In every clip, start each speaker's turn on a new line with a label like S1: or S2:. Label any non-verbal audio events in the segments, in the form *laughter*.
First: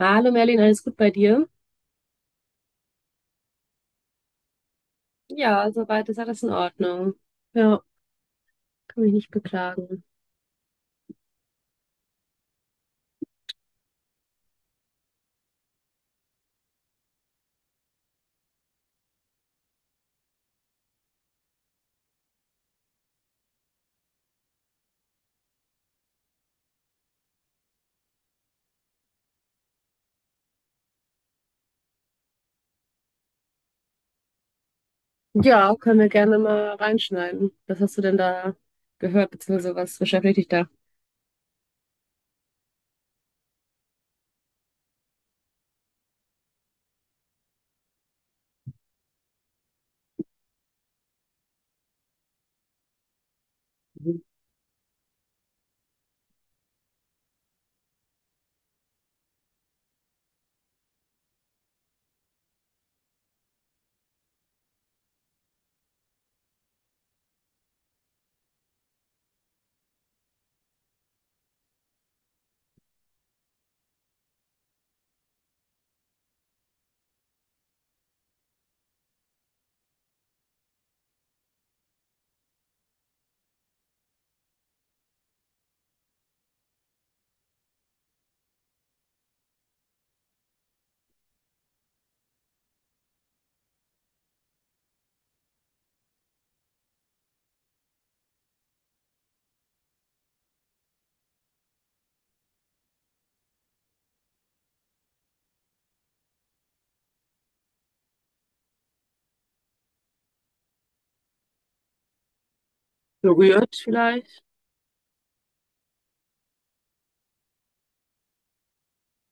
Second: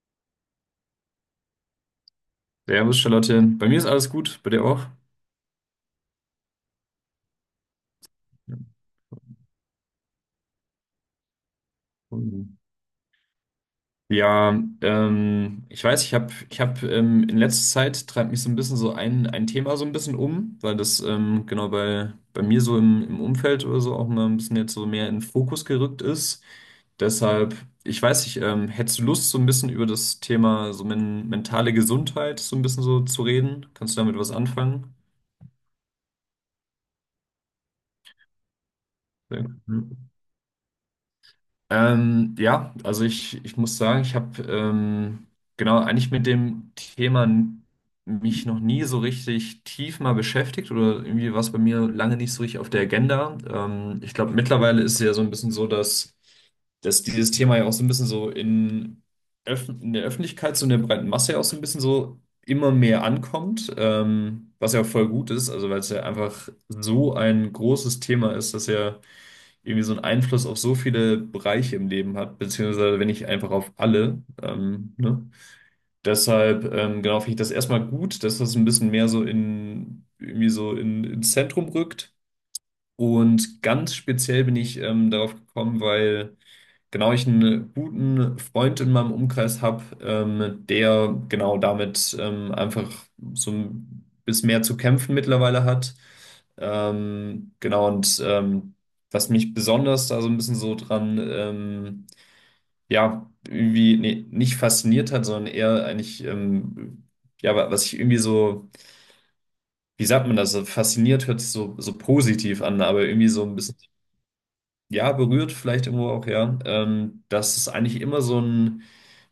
S1: Hallo Merlin, alles gut bei dir?
S2: Servus, Charlotte. Bei mir ist alles gut, bei dir auch?
S1: Ja, soweit ist alles in Ordnung. Ja, kann mich nicht beklagen.
S2: Ja, ich weiß, ich hab in letzter Zeit treibt mich so ein bisschen so ein Thema so ein bisschen um, weil das genau bei mir so im Umfeld oder so auch mal ein bisschen jetzt so mehr in den Fokus gerückt ist. Deshalb, ich weiß nicht, hättest du Lust, so ein bisschen über das Thema so mentale Gesundheit so ein bisschen so zu reden? Kannst du damit was anfangen?
S1: Ja, können wir gerne mal reinschneiden. Was hast du denn da gehört,
S2: Ja.
S1: beziehungsweise was beschäftigt dich da?
S2: Also ich muss sagen, ich habe genau eigentlich mit dem mich noch nie so richtig tief mal beschäftigt oder irgendwie war es bei mir lange nicht so richtig auf der Agenda. Ich
S1: Mhm.
S2: glaube, mittlerweile ist es ja so ein bisschen so, dass dieses Thema ja auch so ein bisschen so in der Öffentlichkeit, so in der breiten Masse ja auch so ein bisschen so immer mehr ankommt, was ja voll gut ist, also weil es ja einfach so ein großes Thema ist, dass ja irgendwie so einen Einfluss auf so viele Bereiche im Leben hat, beziehungsweise wenn nicht einfach auf alle. Ne? Deshalb, genau, finde ich das erstmal gut, dass das ein bisschen mehr so in, irgendwie so in, ins Zentrum rückt. Und ganz speziell bin ich darauf gekommen, weil genau ich einen guten Freund in meinem Umkreis habe, der genau damit einfach so ein bisschen mehr zu kämpfen mittlerweile hat. Ähm, genau, und ähm, was mich besonders da so ein bisschen so dran, ja, irgendwie nee, nicht fasziniert hat, sondern eher eigentlich, ja, was ich irgendwie so, wie sagt man das, so fasziniert hört sich so, so positiv an, aber irgendwie so ein
S1: Berührt
S2: bisschen
S1: vielleicht.
S2: ja, berührt vielleicht irgendwo auch, ja. Dass es eigentlich immer so ein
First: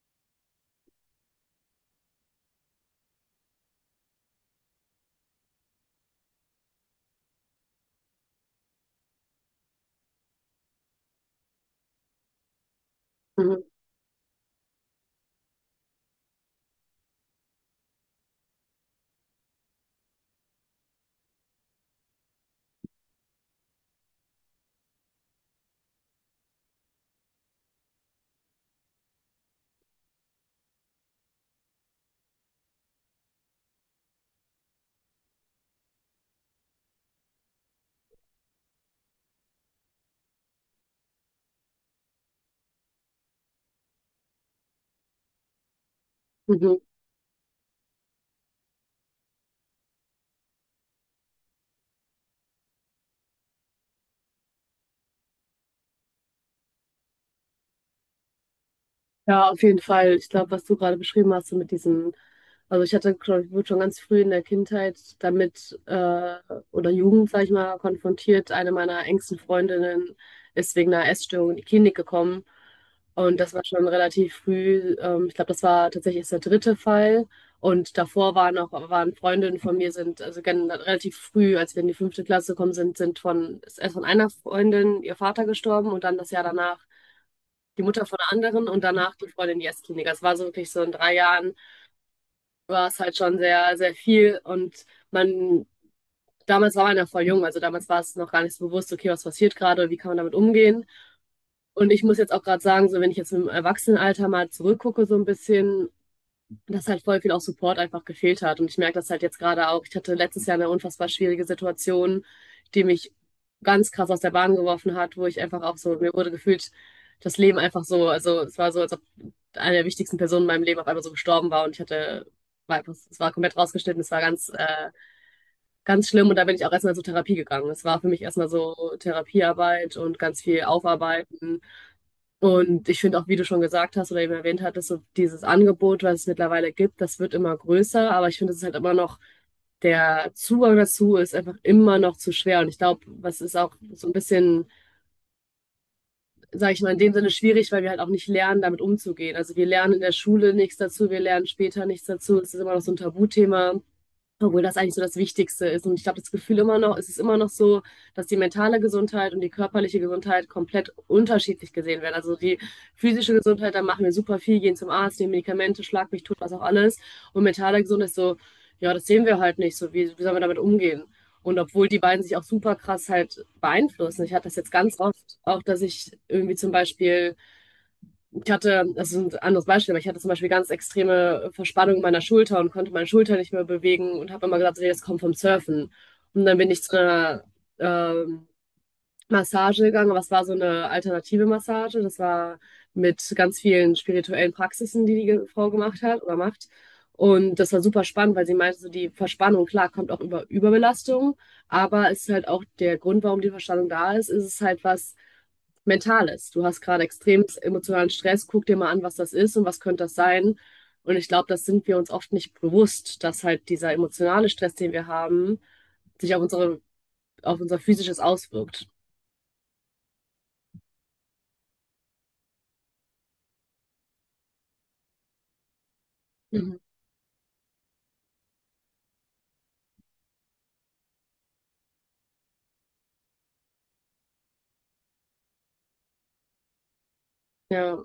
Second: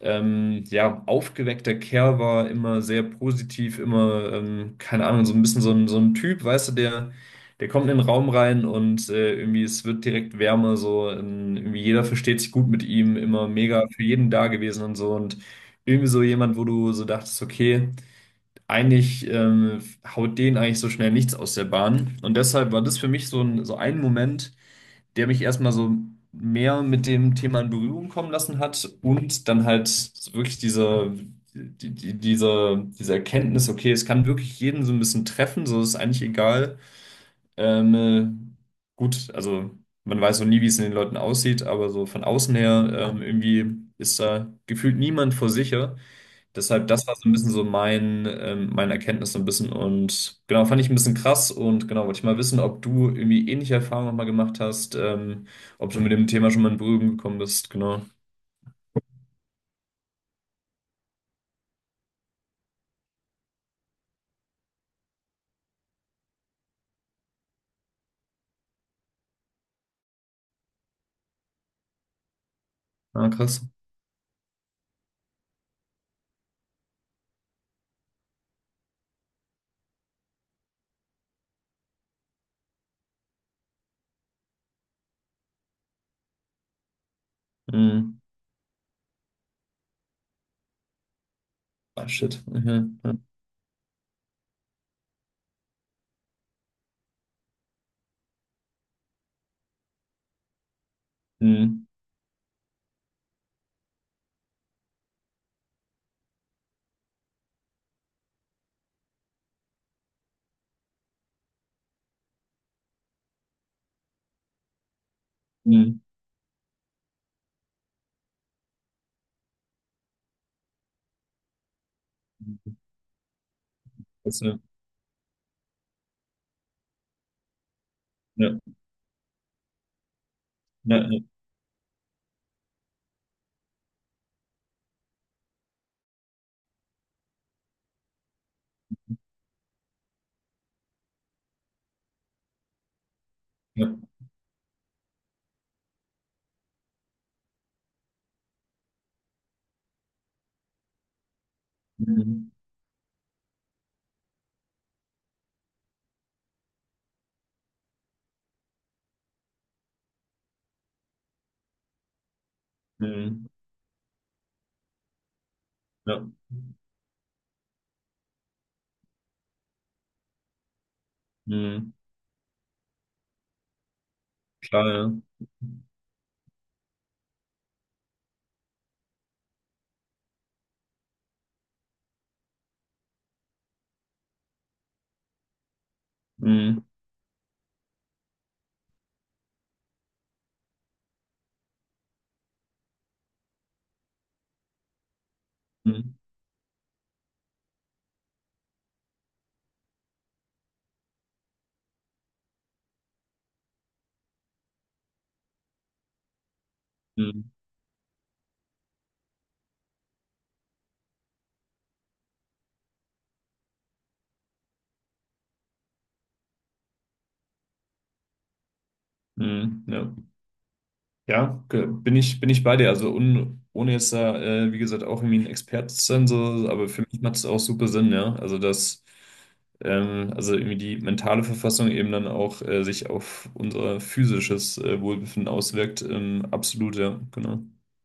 S2: ja, aufgeweckter Kerl war, immer sehr positiv, immer, keine Ahnung, so ein bisschen so so ein Typ, weißt du, der, der kommt in den Raum rein und irgendwie es wird direkt wärmer, so irgendwie jeder versteht sich gut mit ihm, immer
S1: Mhm.
S2: mega für jeden da gewesen und so und irgendwie so jemand, wo du so dachtest, okay, eigentlich haut den eigentlich so schnell nichts aus der Bahn und deshalb war das für mich so ein Moment, der mich erstmal so mehr mit dem Thema in Berührung kommen lassen hat und dann halt wirklich diese, die, die, diese, diese Erkenntnis, okay, es kann wirklich jeden so ein bisschen treffen, so ist eigentlich egal. Ähm, äh, gut, also man weiß so nie, wie es in den Leuten aussieht, aber so von außen her irgendwie ist da gefühlt niemand vor sicher.
S1: Mhm.
S2: Deshalb, das war so ein bisschen so mein, meine Erkenntnis so ein bisschen und genau, fand ich ein bisschen krass und genau, wollte ich mal wissen, ob du irgendwie ähnliche Erfahrungen nochmal gemacht hast, ob du mit dem Thema schon mal in Berührung gekommen bist, genau.
S1: Ja, auf jeden Fall. Ich glaube, was du gerade beschrieben hast, so mit diesem. Also ich hatte, glaube ich, wurde schon ganz früh in der Kindheit damit oder Jugend, sag ich mal, konfrontiert. Eine meiner engsten Freundinnen ist wegen einer Essstörung in die Klinik gekommen.
S2: Ah,
S1: Und das
S2: krass.
S1: war schon relativ früh. Ich glaube, das war tatsächlich erst der dritte Fall. Und davor waren auch waren Freundinnen von mir, sind also relativ früh, als wir in die fünfte Klasse gekommen sind, ist erst von einer Freundin ihr Vater gestorben und dann das Jahr danach die Mutter von
S2: Mhm.
S1: einer anderen und danach die Freundin in die Essklinik. Das war so wirklich so in 3 Jahren
S2: Ah, shit.
S1: war es halt
S2: Mhm.
S1: schon sehr, sehr viel und man, damals war man ja voll jung, also damals war es noch gar nicht so bewusst, okay, was passiert gerade und wie kann man damit umgehen.
S2: Mhm.
S1: Und ich muss jetzt auch gerade sagen, so wenn ich jetzt im Erwachsenenalter mal zurückgucke so ein bisschen, dass halt voll viel auch Support einfach gefehlt hat. Und ich merke das halt jetzt gerade auch. Ich hatte letztes Jahr eine unfassbar schwierige Situation, die mich ganz krass aus der Bahn geworfen hat, wo ich einfach auch so,
S2: Mhm.
S1: mir wurde gefühlt, das Leben einfach so, also es war so, als ob eine der wichtigsten Personen in meinem Leben auf einmal so gestorben war und ich hatte,
S2: Mhm.
S1: war einfach, es war komplett rausgeschnitten, es war
S2: Das,
S1: ganz,
S2: äh,
S1: ganz schlimm und da bin ich auch erstmal zur Therapie gegangen. Es war für mich erstmal
S2: Ja,
S1: so Therapiearbeit und ganz viel
S2: ja, ja,
S1: Aufarbeiten und ich finde auch, wie du schon gesagt hast oder eben erwähnt hattest, so dieses Angebot, was es mittlerweile gibt, das wird immer größer, aber ich finde, es ist halt immer noch, der Zugang dazu ist einfach immer noch zu schwer. Und ich glaube, was ist auch
S2: ja.
S1: so ein bisschen, sage ich mal, in dem Sinne schwierig, weil wir halt auch nicht lernen, damit umzugehen. Also wir lernen in der Schule nichts dazu, wir lernen später nichts dazu.
S2: Mhm.
S1: Es ist immer noch so ein Tabuthema. Obwohl das eigentlich so das Wichtigste ist. Und ich glaube, das Gefühl immer noch, es ist immer noch so, dass die mentale Gesundheit und die körperliche Gesundheit komplett unterschiedlich gesehen werden. Also die physische
S2: Mhm.
S1: Gesundheit, da machen wir super viel, gehen zum Arzt, nehmen Medikamente, schlag
S2: Ja.
S1: mich tot, was auch alles. Und mentale Gesundheit ist so, ja, das sehen wir halt nicht so. Wie sollen wir damit umgehen? Und obwohl
S2: Mhm.
S1: die beiden sich auch super krass halt beeinflussen. Ich hatte das jetzt
S2: Klar,
S1: ganz oft
S2: ja.
S1: auch, dass ich irgendwie zum Beispiel ich hatte, das ist ein anderes Beispiel, aber ich hatte zum Beispiel ganz extreme Verspannung meiner Schulter und konnte meine Schulter nicht mehr bewegen und habe immer gesagt, nee, das kommt vom Surfen. Und dann bin ich
S2: Mhm.
S1: zu einer ähm, Massage gegangen, aber es war so eine alternative Massage. Das war mit ganz vielen spirituellen Praxisen, die die Frau gemacht
S2: Mhm.
S1: hat oder macht. Und das war super spannend, weil sie meinte, so die Verspannung, klar, kommt auch über Überbelastung, aber es ist halt auch der Grund, warum die Verspannung da ist, ist es halt was, Mentales. Du hast gerade extrem
S2: Mhm.
S1: emotionalen Stress. Guck dir mal an, was das ist und was könnte das sein. Und ich glaube, das sind wir uns oft nicht bewusst, dass halt dieser emotionale Stress, den wir haben, sich auf unsere, auf unser Physisches auswirkt.
S2: Mhm. Ja. Ja, bin ich bei dir. Also un, ohne jetzt da, wie gesagt, auch irgendwie ein Experte zu sein, so,
S1: Mhm.
S2: aber für mich macht es auch super Sinn, ja. Also dass also irgendwie die mentale Verfassung eben dann auch sich auf unser physisches Wohlbefinden auswirkt. Absolut, ja, genau.
S1: Ja.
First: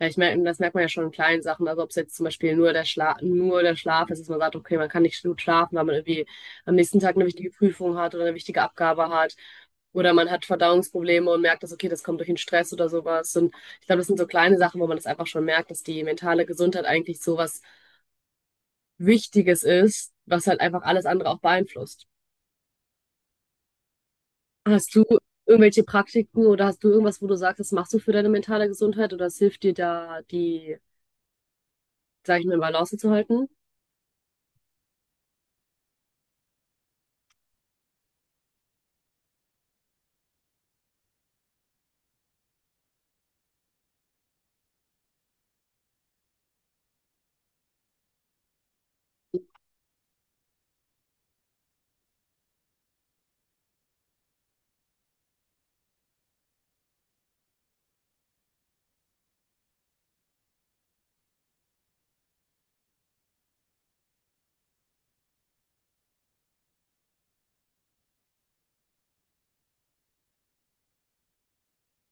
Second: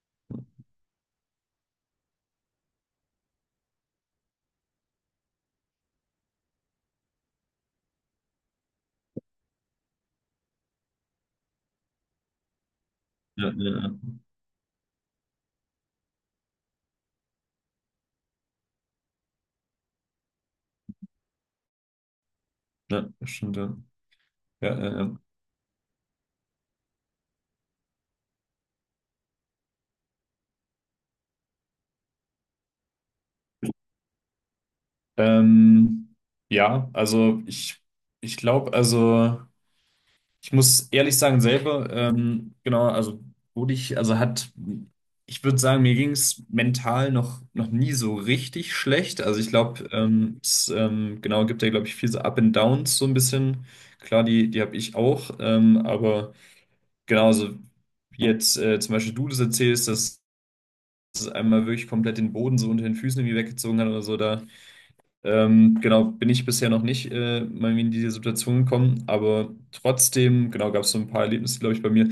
S1: Ja, ich merke, das merkt man ja schon in kleinen Sachen. Also ob es jetzt zum Beispiel nur der Schlaf ist, dass man sagt, okay, man kann nicht gut schlafen, weil man irgendwie am nächsten Tag eine wichtige Prüfung hat oder eine wichtige Abgabe hat. Oder man hat Verdauungsprobleme und merkt, dass, okay, das kommt durch den Stress oder sowas.
S2: Ja,
S1: Und
S2: ja,
S1: ich
S2: ja,
S1: glaube, das sind so kleine Sachen, wo man das einfach schon merkt, dass die mentale Gesundheit eigentlich so was Wichtiges ist, was halt einfach alles andere auch beeinflusst.
S2: ja, das stimmt, ja. Ja,
S1: Hast
S2: ja,
S1: du
S2: ja.
S1: irgendwelche Praktiken oder hast du irgendwas, wo du sagst, das machst du für deine mentale Gesundheit oder es hilft dir da, die, sag ich mal, in Balance zu halten?
S2: Ähm, also ich glaube, also. Ich muss ehrlich sagen, selber, genau, also wurde ich, also hat, ich würde sagen, mir ging es mental noch nie so richtig schlecht. Also ich glaube, es genau gibt ja, glaube ich, viel so Up and Downs so ein bisschen. Klar, die habe ich auch, aber genauso wie jetzt zum Beispiel du das erzählst, dass es einmal wirklich komplett den Boden so unter den Füßen irgendwie weggezogen hat oder so, da genau, bin ich bisher noch nicht mal in diese Situation gekommen, aber trotzdem, genau, gab es so ein paar Erlebnisse, glaube ich, bei mir,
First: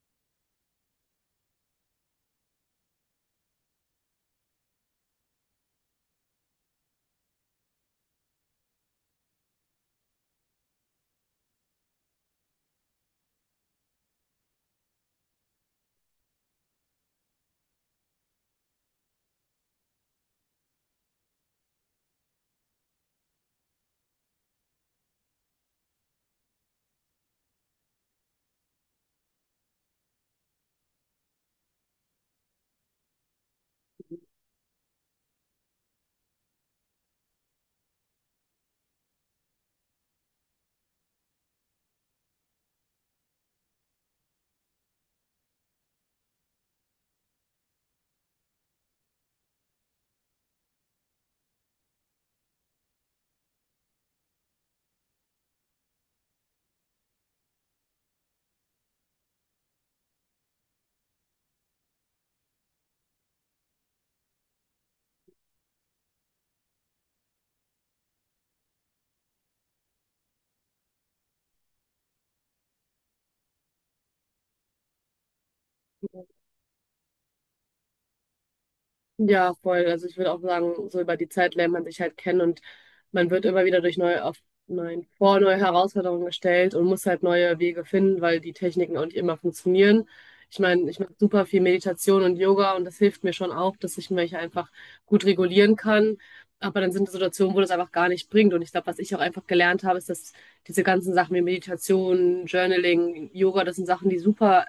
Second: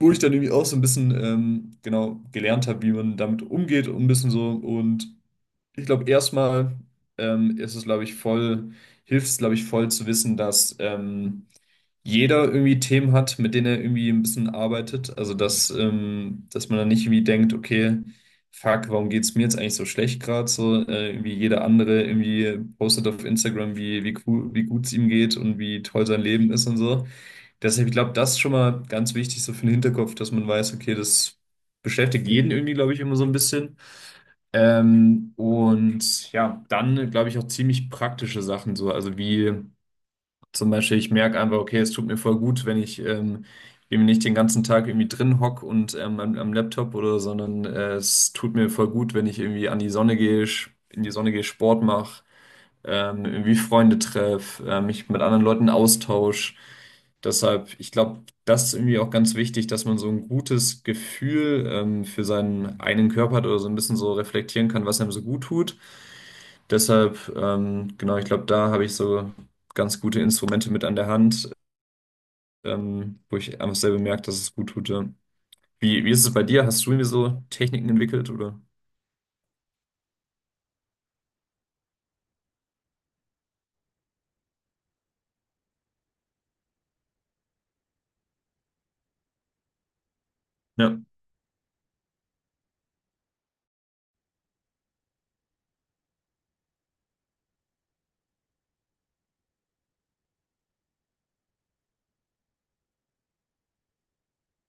S2: wo ich dann irgendwie auch so ein bisschen, genau, gelernt habe, wie man damit umgeht und ein bisschen so und ich glaube, erstmal ist es, glaube ich, voll, hilft es, glaube ich, voll zu wissen, dass jeder irgendwie Themen hat, mit denen er irgendwie ein bisschen arbeitet. Also, dass man dann nicht irgendwie denkt, okay, fuck, warum geht's mir jetzt eigentlich so schlecht gerade? So, irgendwie jeder andere irgendwie postet auf Instagram, wie cool, wie gut es ihm geht und wie toll sein Leben ist und so. Deshalb, ich glaube, das ist schon mal ganz wichtig, so für den Hinterkopf, dass man weiß, okay, das beschäftigt jeden irgendwie, glaube ich, immer so ein bisschen. Und ja, dann glaube ich auch ziemlich praktische Sachen so. Also wie zum Beispiel, ich merke einfach, okay, es tut mir voll gut, wenn ich eben nicht den ganzen Tag irgendwie drin hock und am Laptop oder, sondern es tut mir voll gut, wenn ich irgendwie an die Sonne gehe, in die Sonne gehe, Sport mache, irgendwie Freunde treffe, mich mit anderen Leuten austausche. Deshalb, ich glaube, das ist irgendwie auch ganz wichtig, dass man so ein gutes Gefühl für seinen eigenen Körper hat oder so ein bisschen so reflektieren kann, was einem so gut tut. Deshalb, genau, ich glaube, da habe ich so ganz gute Instrumente mit an der Hand, wo ich einfach selber merke, dass es gut tut. Ja. Wie ist es bei dir? Hast du irgendwie so Techniken entwickelt oder?
S1: Ja, voll. Also ich würde auch sagen, so über die Zeit lernt man sich halt kennen und man wird immer wieder durch neue, auf neuen, vor neue Herausforderungen gestellt und muss halt neue Wege finden, weil die Techniken auch nicht immer funktionieren. Ich meine,
S2: Ja.
S1: ich mache super viel Meditation und Yoga und das hilft mir schon auch, dass ich mich einfach gut regulieren kann. Aber dann sind Situationen, wo das einfach gar nicht bringt. Und ich glaube, was ich auch einfach gelernt habe, ist, dass diese ganzen Sachen wie Meditation, Journaling, Yoga, das sind Sachen, die super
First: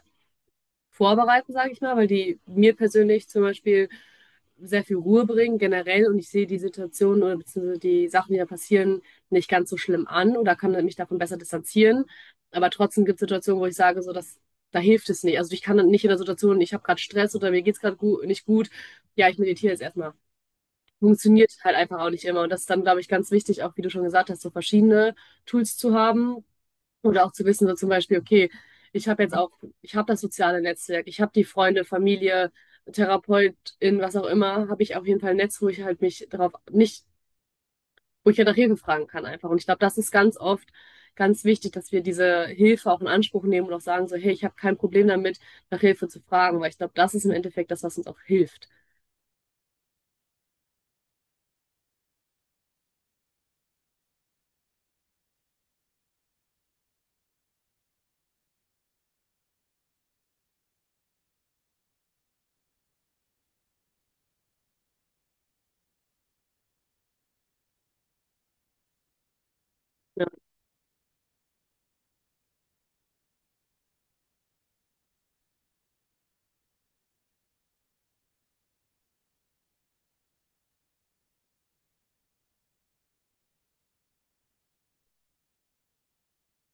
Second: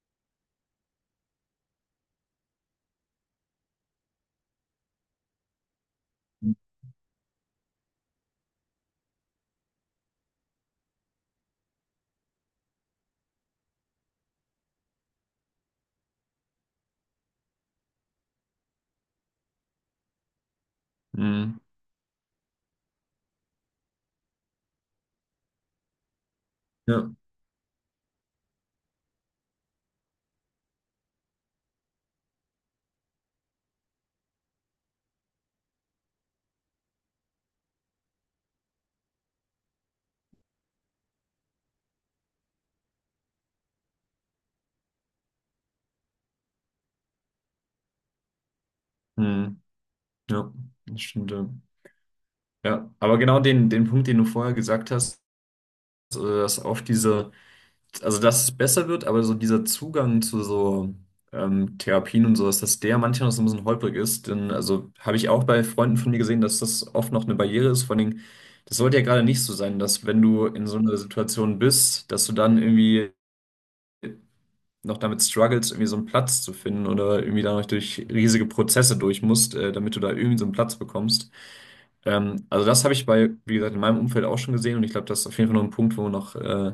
S1: vorbereiten, sage ich mal, weil die mir persönlich zum Beispiel sehr viel Ruhe bringen generell und ich sehe die Situation oder beziehungsweise die Sachen, die da passieren, nicht ganz so schlimm an oder kann mich davon besser distanzieren. Aber trotzdem gibt es Situationen, wo ich sage, so dass da hilft es nicht. Also ich kann dann nicht in der Situation, ich habe gerade Stress oder mir geht's gerade gut, nicht gut. Ja, ich meditiere jetzt erstmal. Funktioniert
S2: Mhm.
S1: halt einfach auch nicht immer. Und das ist dann, glaube ich, ganz wichtig, auch wie du schon gesagt hast, so verschiedene Tools zu haben,
S2: Ja.
S1: und auch zu wissen, so zum Beispiel, okay, ich habe jetzt auch, ich habe das soziale Netzwerk, ich habe die Freunde, Familie, Therapeutin, was auch immer, habe ich auf jeden Fall ein Netz, wo ich halt mich darauf nicht, wo ich ja nach Hilfe fragen kann einfach. Und ich glaube, das ist ganz oft ganz wichtig, dass wir diese Hilfe auch in Anspruch nehmen und auch sagen so, hey, ich habe kein Problem damit, nach Hilfe zu fragen, weil ich glaube, das ist im Endeffekt das, was uns auch hilft.
S2: Mhm. Ja. Das stimmt. Ja. Ja, aber genau den Punkt, den du vorher gesagt hast, dass oft diese, also dass es besser wird, aber so dieser Zugang zu so Therapien und sowas, dass der manchmal noch so ein bisschen holprig ist. Denn also habe ich auch bei Freunden von mir gesehen, dass das oft noch eine Barriere ist. Vor allen Dingen, das sollte ja gerade nicht so sein, dass wenn du in so einer Situation bist, dass du dann irgendwie noch damit struggles, irgendwie so einen Platz zu finden oder irgendwie da noch durch riesige Prozesse durch musst, damit du da irgendwie so einen Platz bekommst. Also das habe ich bei, wie gesagt, in meinem Umfeld auch schon gesehen und ich glaube, das ist auf jeden Fall noch ein Punkt, wo man noch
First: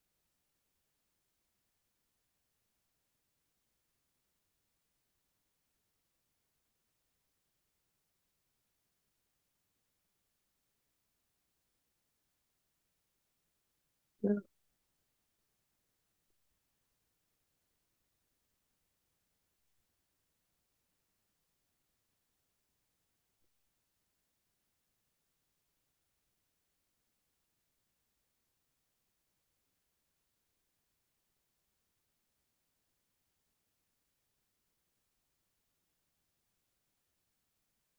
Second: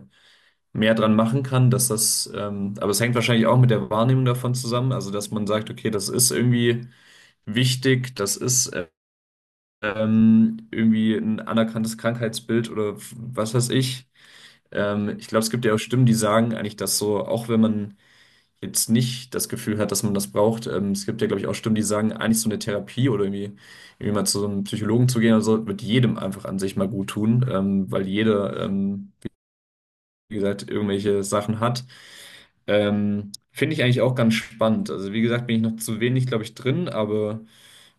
S2: mehr dran machen kann, aber es hängt wahrscheinlich auch mit der Wahrnehmung davon zusammen, also dass man sagt, okay, das ist irgendwie wichtig, das ist irgendwie ein anerkanntes Krankheitsbild oder was weiß ich.
S1: Ja.
S2: Ich glaube, es gibt ja auch Stimmen, die sagen eigentlich, dass so, auch wenn man jetzt nicht das Gefühl hat, dass man das braucht. Es gibt ja, glaube ich, auch Stimmen, die sagen, eigentlich so eine Therapie oder irgendwie mal zu so einem Psychologen zu gehen, also wird jedem einfach an sich mal gut tun, weil jeder, wie gesagt, irgendwelche Sachen hat. Finde ich eigentlich auch ganz spannend. Also wie gesagt, bin ich noch zu wenig, glaube ich, drin, aber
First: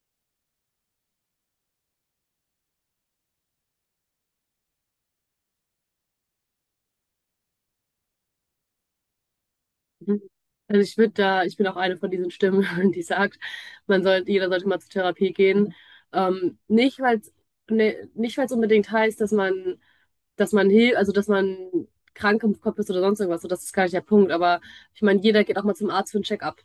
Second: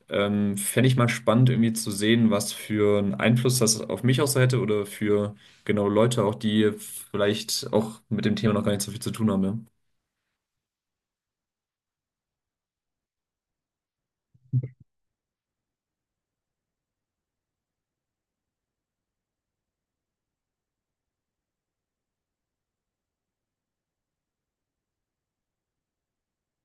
S2: fände ich mal spannend, irgendwie zu sehen, was für einen Einfluss das auf mich auch so hätte oder für genau Leute auch, die vielleicht auch mit dem Thema noch gar nicht so viel zu tun haben. Ja.
S1: Mhm. Also ich würde da, ich bin auch eine von diesen Stimmen, *laughs* die sagt, man sollte, jeder sollte mal zur Therapie gehen. Nicht, weil es ne, nicht, weil es unbedingt heißt, dass man hilft, also dass man krank im Kopf ist oder sonst irgendwas. So, das ist gar nicht der Punkt. Aber ich meine, jeder geht auch mal zum Arzt für ein Check-up.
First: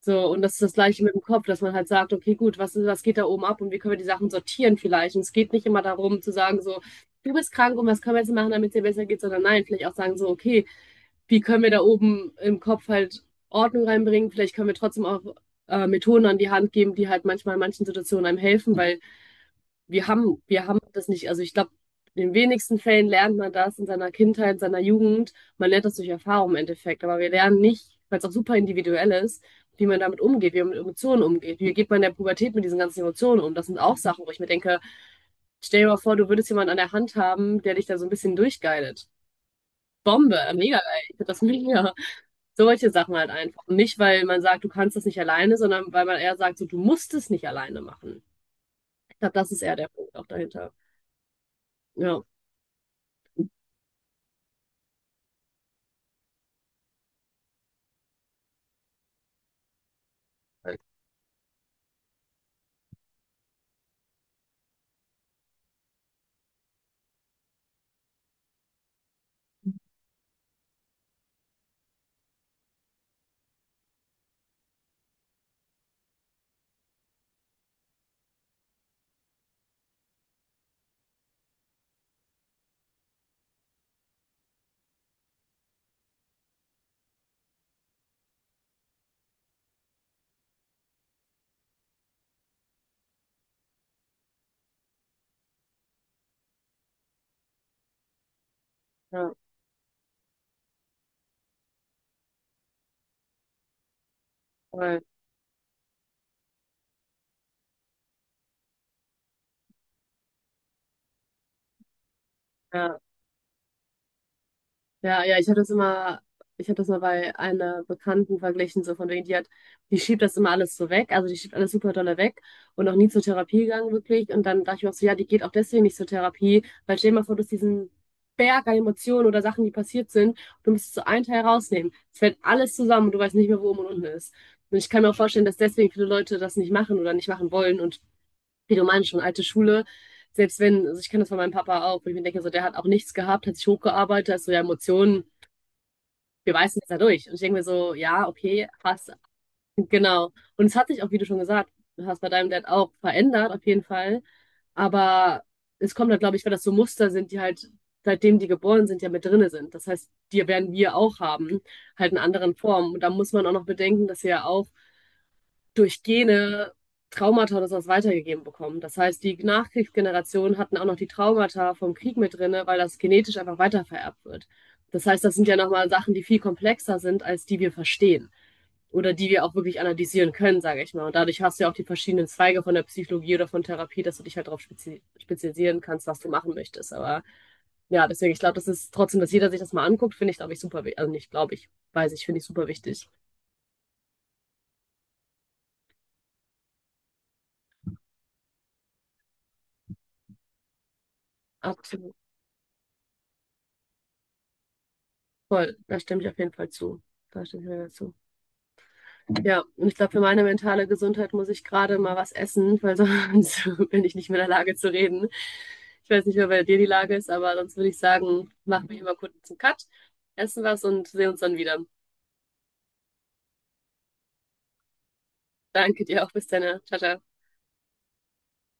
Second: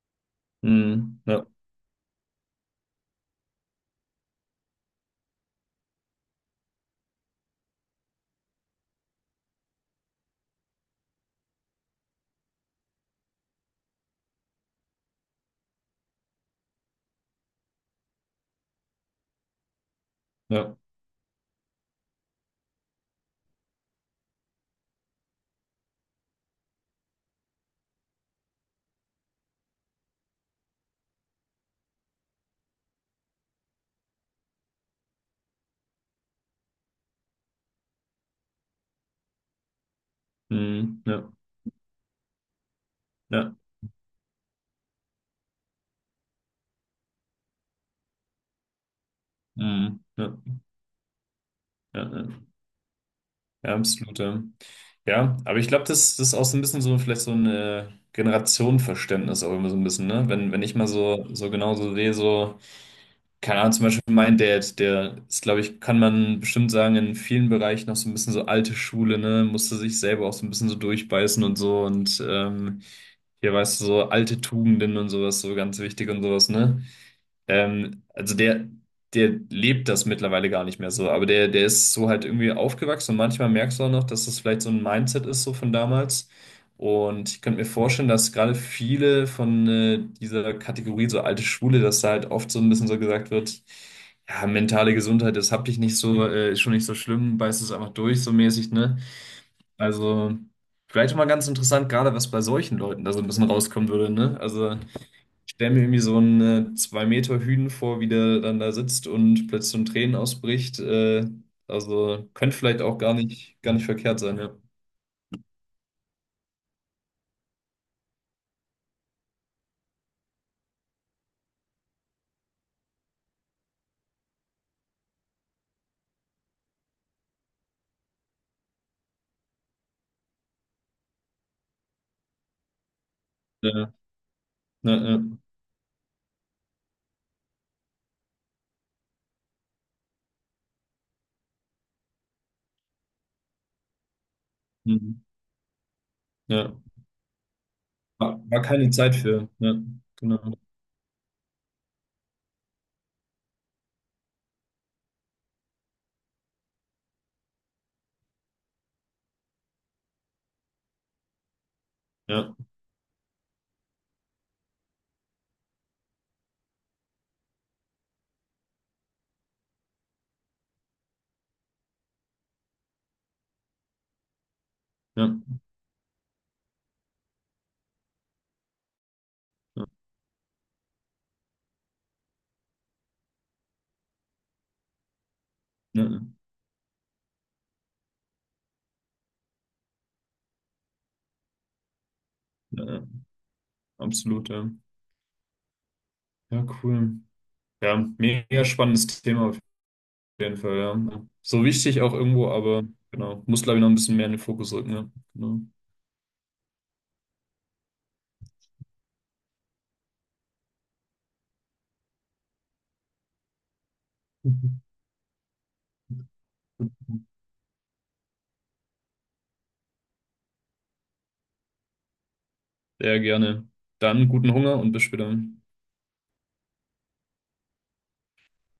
S1: So, und das ist das Gleiche mit
S2: Mhm.
S1: dem Kopf,
S2: Ja,
S1: dass man halt sagt, okay, gut, was geht da oben ab und wie können wir die Sachen sortieren vielleicht? Und es geht nicht immer darum zu sagen, so, du bist krank und was können wir jetzt machen, damit es dir besser geht, sondern nein, vielleicht auch sagen so, okay, wie können wir da oben im Kopf halt Ordnung reinbringen. Vielleicht können wir trotzdem auch Methoden an die Hand geben, die halt manchmal in manchen Situationen einem helfen, weil wir haben, wir
S2: ja.
S1: haben das nicht. Also ich glaube, in den wenigsten Fällen lernt man das in seiner Kindheit, in seiner Jugend. Man lernt das durch Erfahrung im Endeffekt, aber wir lernen nicht, weil es auch super individuell ist, wie man damit umgeht, wie man mit Emotionen umgeht. Wie geht man in der Pubertät mit diesen ganzen Emotionen um? Das sind auch Sachen, wo ich mir denke, stell dir mal vor, du würdest jemanden an der Hand haben, der dich da so ein bisschen durchgeilt. Bombe, mega geil.
S2: Mhm.
S1: Ich finde
S2: Ja,
S1: das mega. Solche Sachen halt
S2: ja,
S1: einfach, nicht, weil man sagt, du kannst das nicht alleine, sondern weil man eher sagt, so, du musst es nicht alleine machen. Ich glaube, das ist eher der
S2: mhm.
S1: Punkt auch
S2: Ja,
S1: dahinter.
S2: ja,
S1: Ja.
S2: ja, ja, absolut. Ja, ja, aber ich glaube, das ist auch so ein bisschen so, vielleicht so ein Generationenverständnis auch immer so ein bisschen, ne? Wenn ich mal so, so genau so sehe, so, keine Ahnung, zum Beispiel mein Dad, der ist, glaube ich, kann man bestimmt sagen, in vielen Bereichen noch so ein bisschen so alte Schule, ne? Musste sich selber auch so ein bisschen so durchbeißen und so und hier weißt du, so alte Tugenden und sowas, so ganz wichtig und sowas, ne? Also der lebt das mittlerweile gar nicht mehr so, aber der ist so halt irgendwie aufgewachsen und manchmal merkst du auch noch, dass das vielleicht so ein Mindset ist, so von damals. Und ich könnte mir vorstellen, dass gerade viele von dieser Kategorie, so alte Schwule, dass da halt oft so ein bisschen so gesagt wird, ja, mentale Gesundheit, das hab ich nicht so, ist schon nicht so schlimm, beißt es einfach durch, so mäßig, ne?
S1: Ja.
S2: Also, vielleicht mal ganz interessant, gerade was bei solchen Leuten da so ein bisschen rauskommen würde, ne? Also.
S1: Voll.
S2: Ich stelle mir irgendwie so einen 2 Meter Hünen vor, wie der dann da sitzt und plötzlich so in Tränen ausbricht. Also könnte vielleicht auch
S1: Ja.
S2: gar nicht verkehrt sein, ja.
S1: Ja, ja, ich habe das mal bei einer Bekannten verglichen, so von wegen, die schiebt das immer alles so weg, also die schiebt alles super dolle weg und noch nie zur Therapie gegangen, wirklich. Und dann dachte ich mir auch so, ja, die geht auch deswegen nicht zur Therapie, weil stell dir mal vor, du hast diesen Berg an Emotionen oder Sachen, die passiert sind, und du musst so einen Teil rausnehmen. Es fällt alles zusammen und du weißt nicht mehr, wo oben und
S2: Ja,
S1: unten ist. Und ich
S2: ja,
S1: kann mir auch
S2: ja.
S1: vorstellen, dass deswegen viele Leute das nicht machen oder nicht machen wollen und wie du meinst, schon alte Schule. Selbst wenn, also ich kenne das von meinem Papa auch, wo ich mir denke, so der hat auch nichts gehabt, hat sich hochgearbeitet, also ja,
S2: Mhm.
S1: Emotionen wir
S2: Ja.
S1: beißen jetzt da durch. Und ich denke mir so, ja,
S2: War, war
S1: okay,
S2: keine
S1: passt.
S2: Zeit für. Ja,
S1: Genau.
S2: genau.
S1: Und es hat sich auch, wie du schon gesagt hast, bei deinem Dad auch verändert, auf jeden Fall. Aber es kommt halt, glaube ich, weil das so Muster sind, die halt, seitdem die geboren sind, ja mit drinne sind. Das heißt, die werden wir auch haben, halt in
S2: Ja,
S1: anderen Formen. Und da muss man auch noch bedenken, dass wir ja auch durch Gene Traumata oder sowas weitergegeben bekommen. Das heißt, die Nachkriegsgenerationen hatten auch noch die Traumata vom Krieg mit drinne, weil das genetisch einfach weitervererbt wird. Das heißt,
S2: ja,
S1: das sind ja nochmal Sachen, die viel komplexer sind, als die wir verstehen oder die wir auch wirklich
S2: ja,
S1: analysieren können, sage ich mal. Und dadurch hast du ja auch die verschiedenen Zweige von der Psychologie oder von Therapie, dass du dich halt darauf spezialisieren kannst, was
S2: ja,
S1: du machen möchtest. Aber ja, deswegen, ich glaube, das ist trotzdem, dass jeder sich das mal anguckt, finde ich, glaube ich, super wichtig. Also nicht, glaube ich, weiß ich, finde ich super
S2: ja, ja,
S1: wichtig.
S2: absolut, ja. Ja, cool. Ja, mega spannendes Thema auf jeden Fall, ja. So wichtig auch
S1: Absolut.
S2: irgendwo, aber genau, muss glaube ich noch ein bisschen mehr in den Fokus rücken, ja. Genau.
S1: Voll, da stimme ich auf jeden Fall zu. Da stimme ich mir dazu. Ja, und ich glaube, für meine mentale Gesundheit muss ich gerade mal was essen, weil sonst *laughs* bin ich nicht mehr in der Lage zu reden. Ich weiß nicht mehr, bei dir die Lage
S2: *laughs*
S1: ist, aber sonst würde ich sagen, machen wir hier mal kurz einen Cut, essen was und sehen uns dann wieder.
S2: Sehr gerne. Dann guten Hunger und bis später.
S1: Danke dir auch. Bis dann. Ciao, ciao.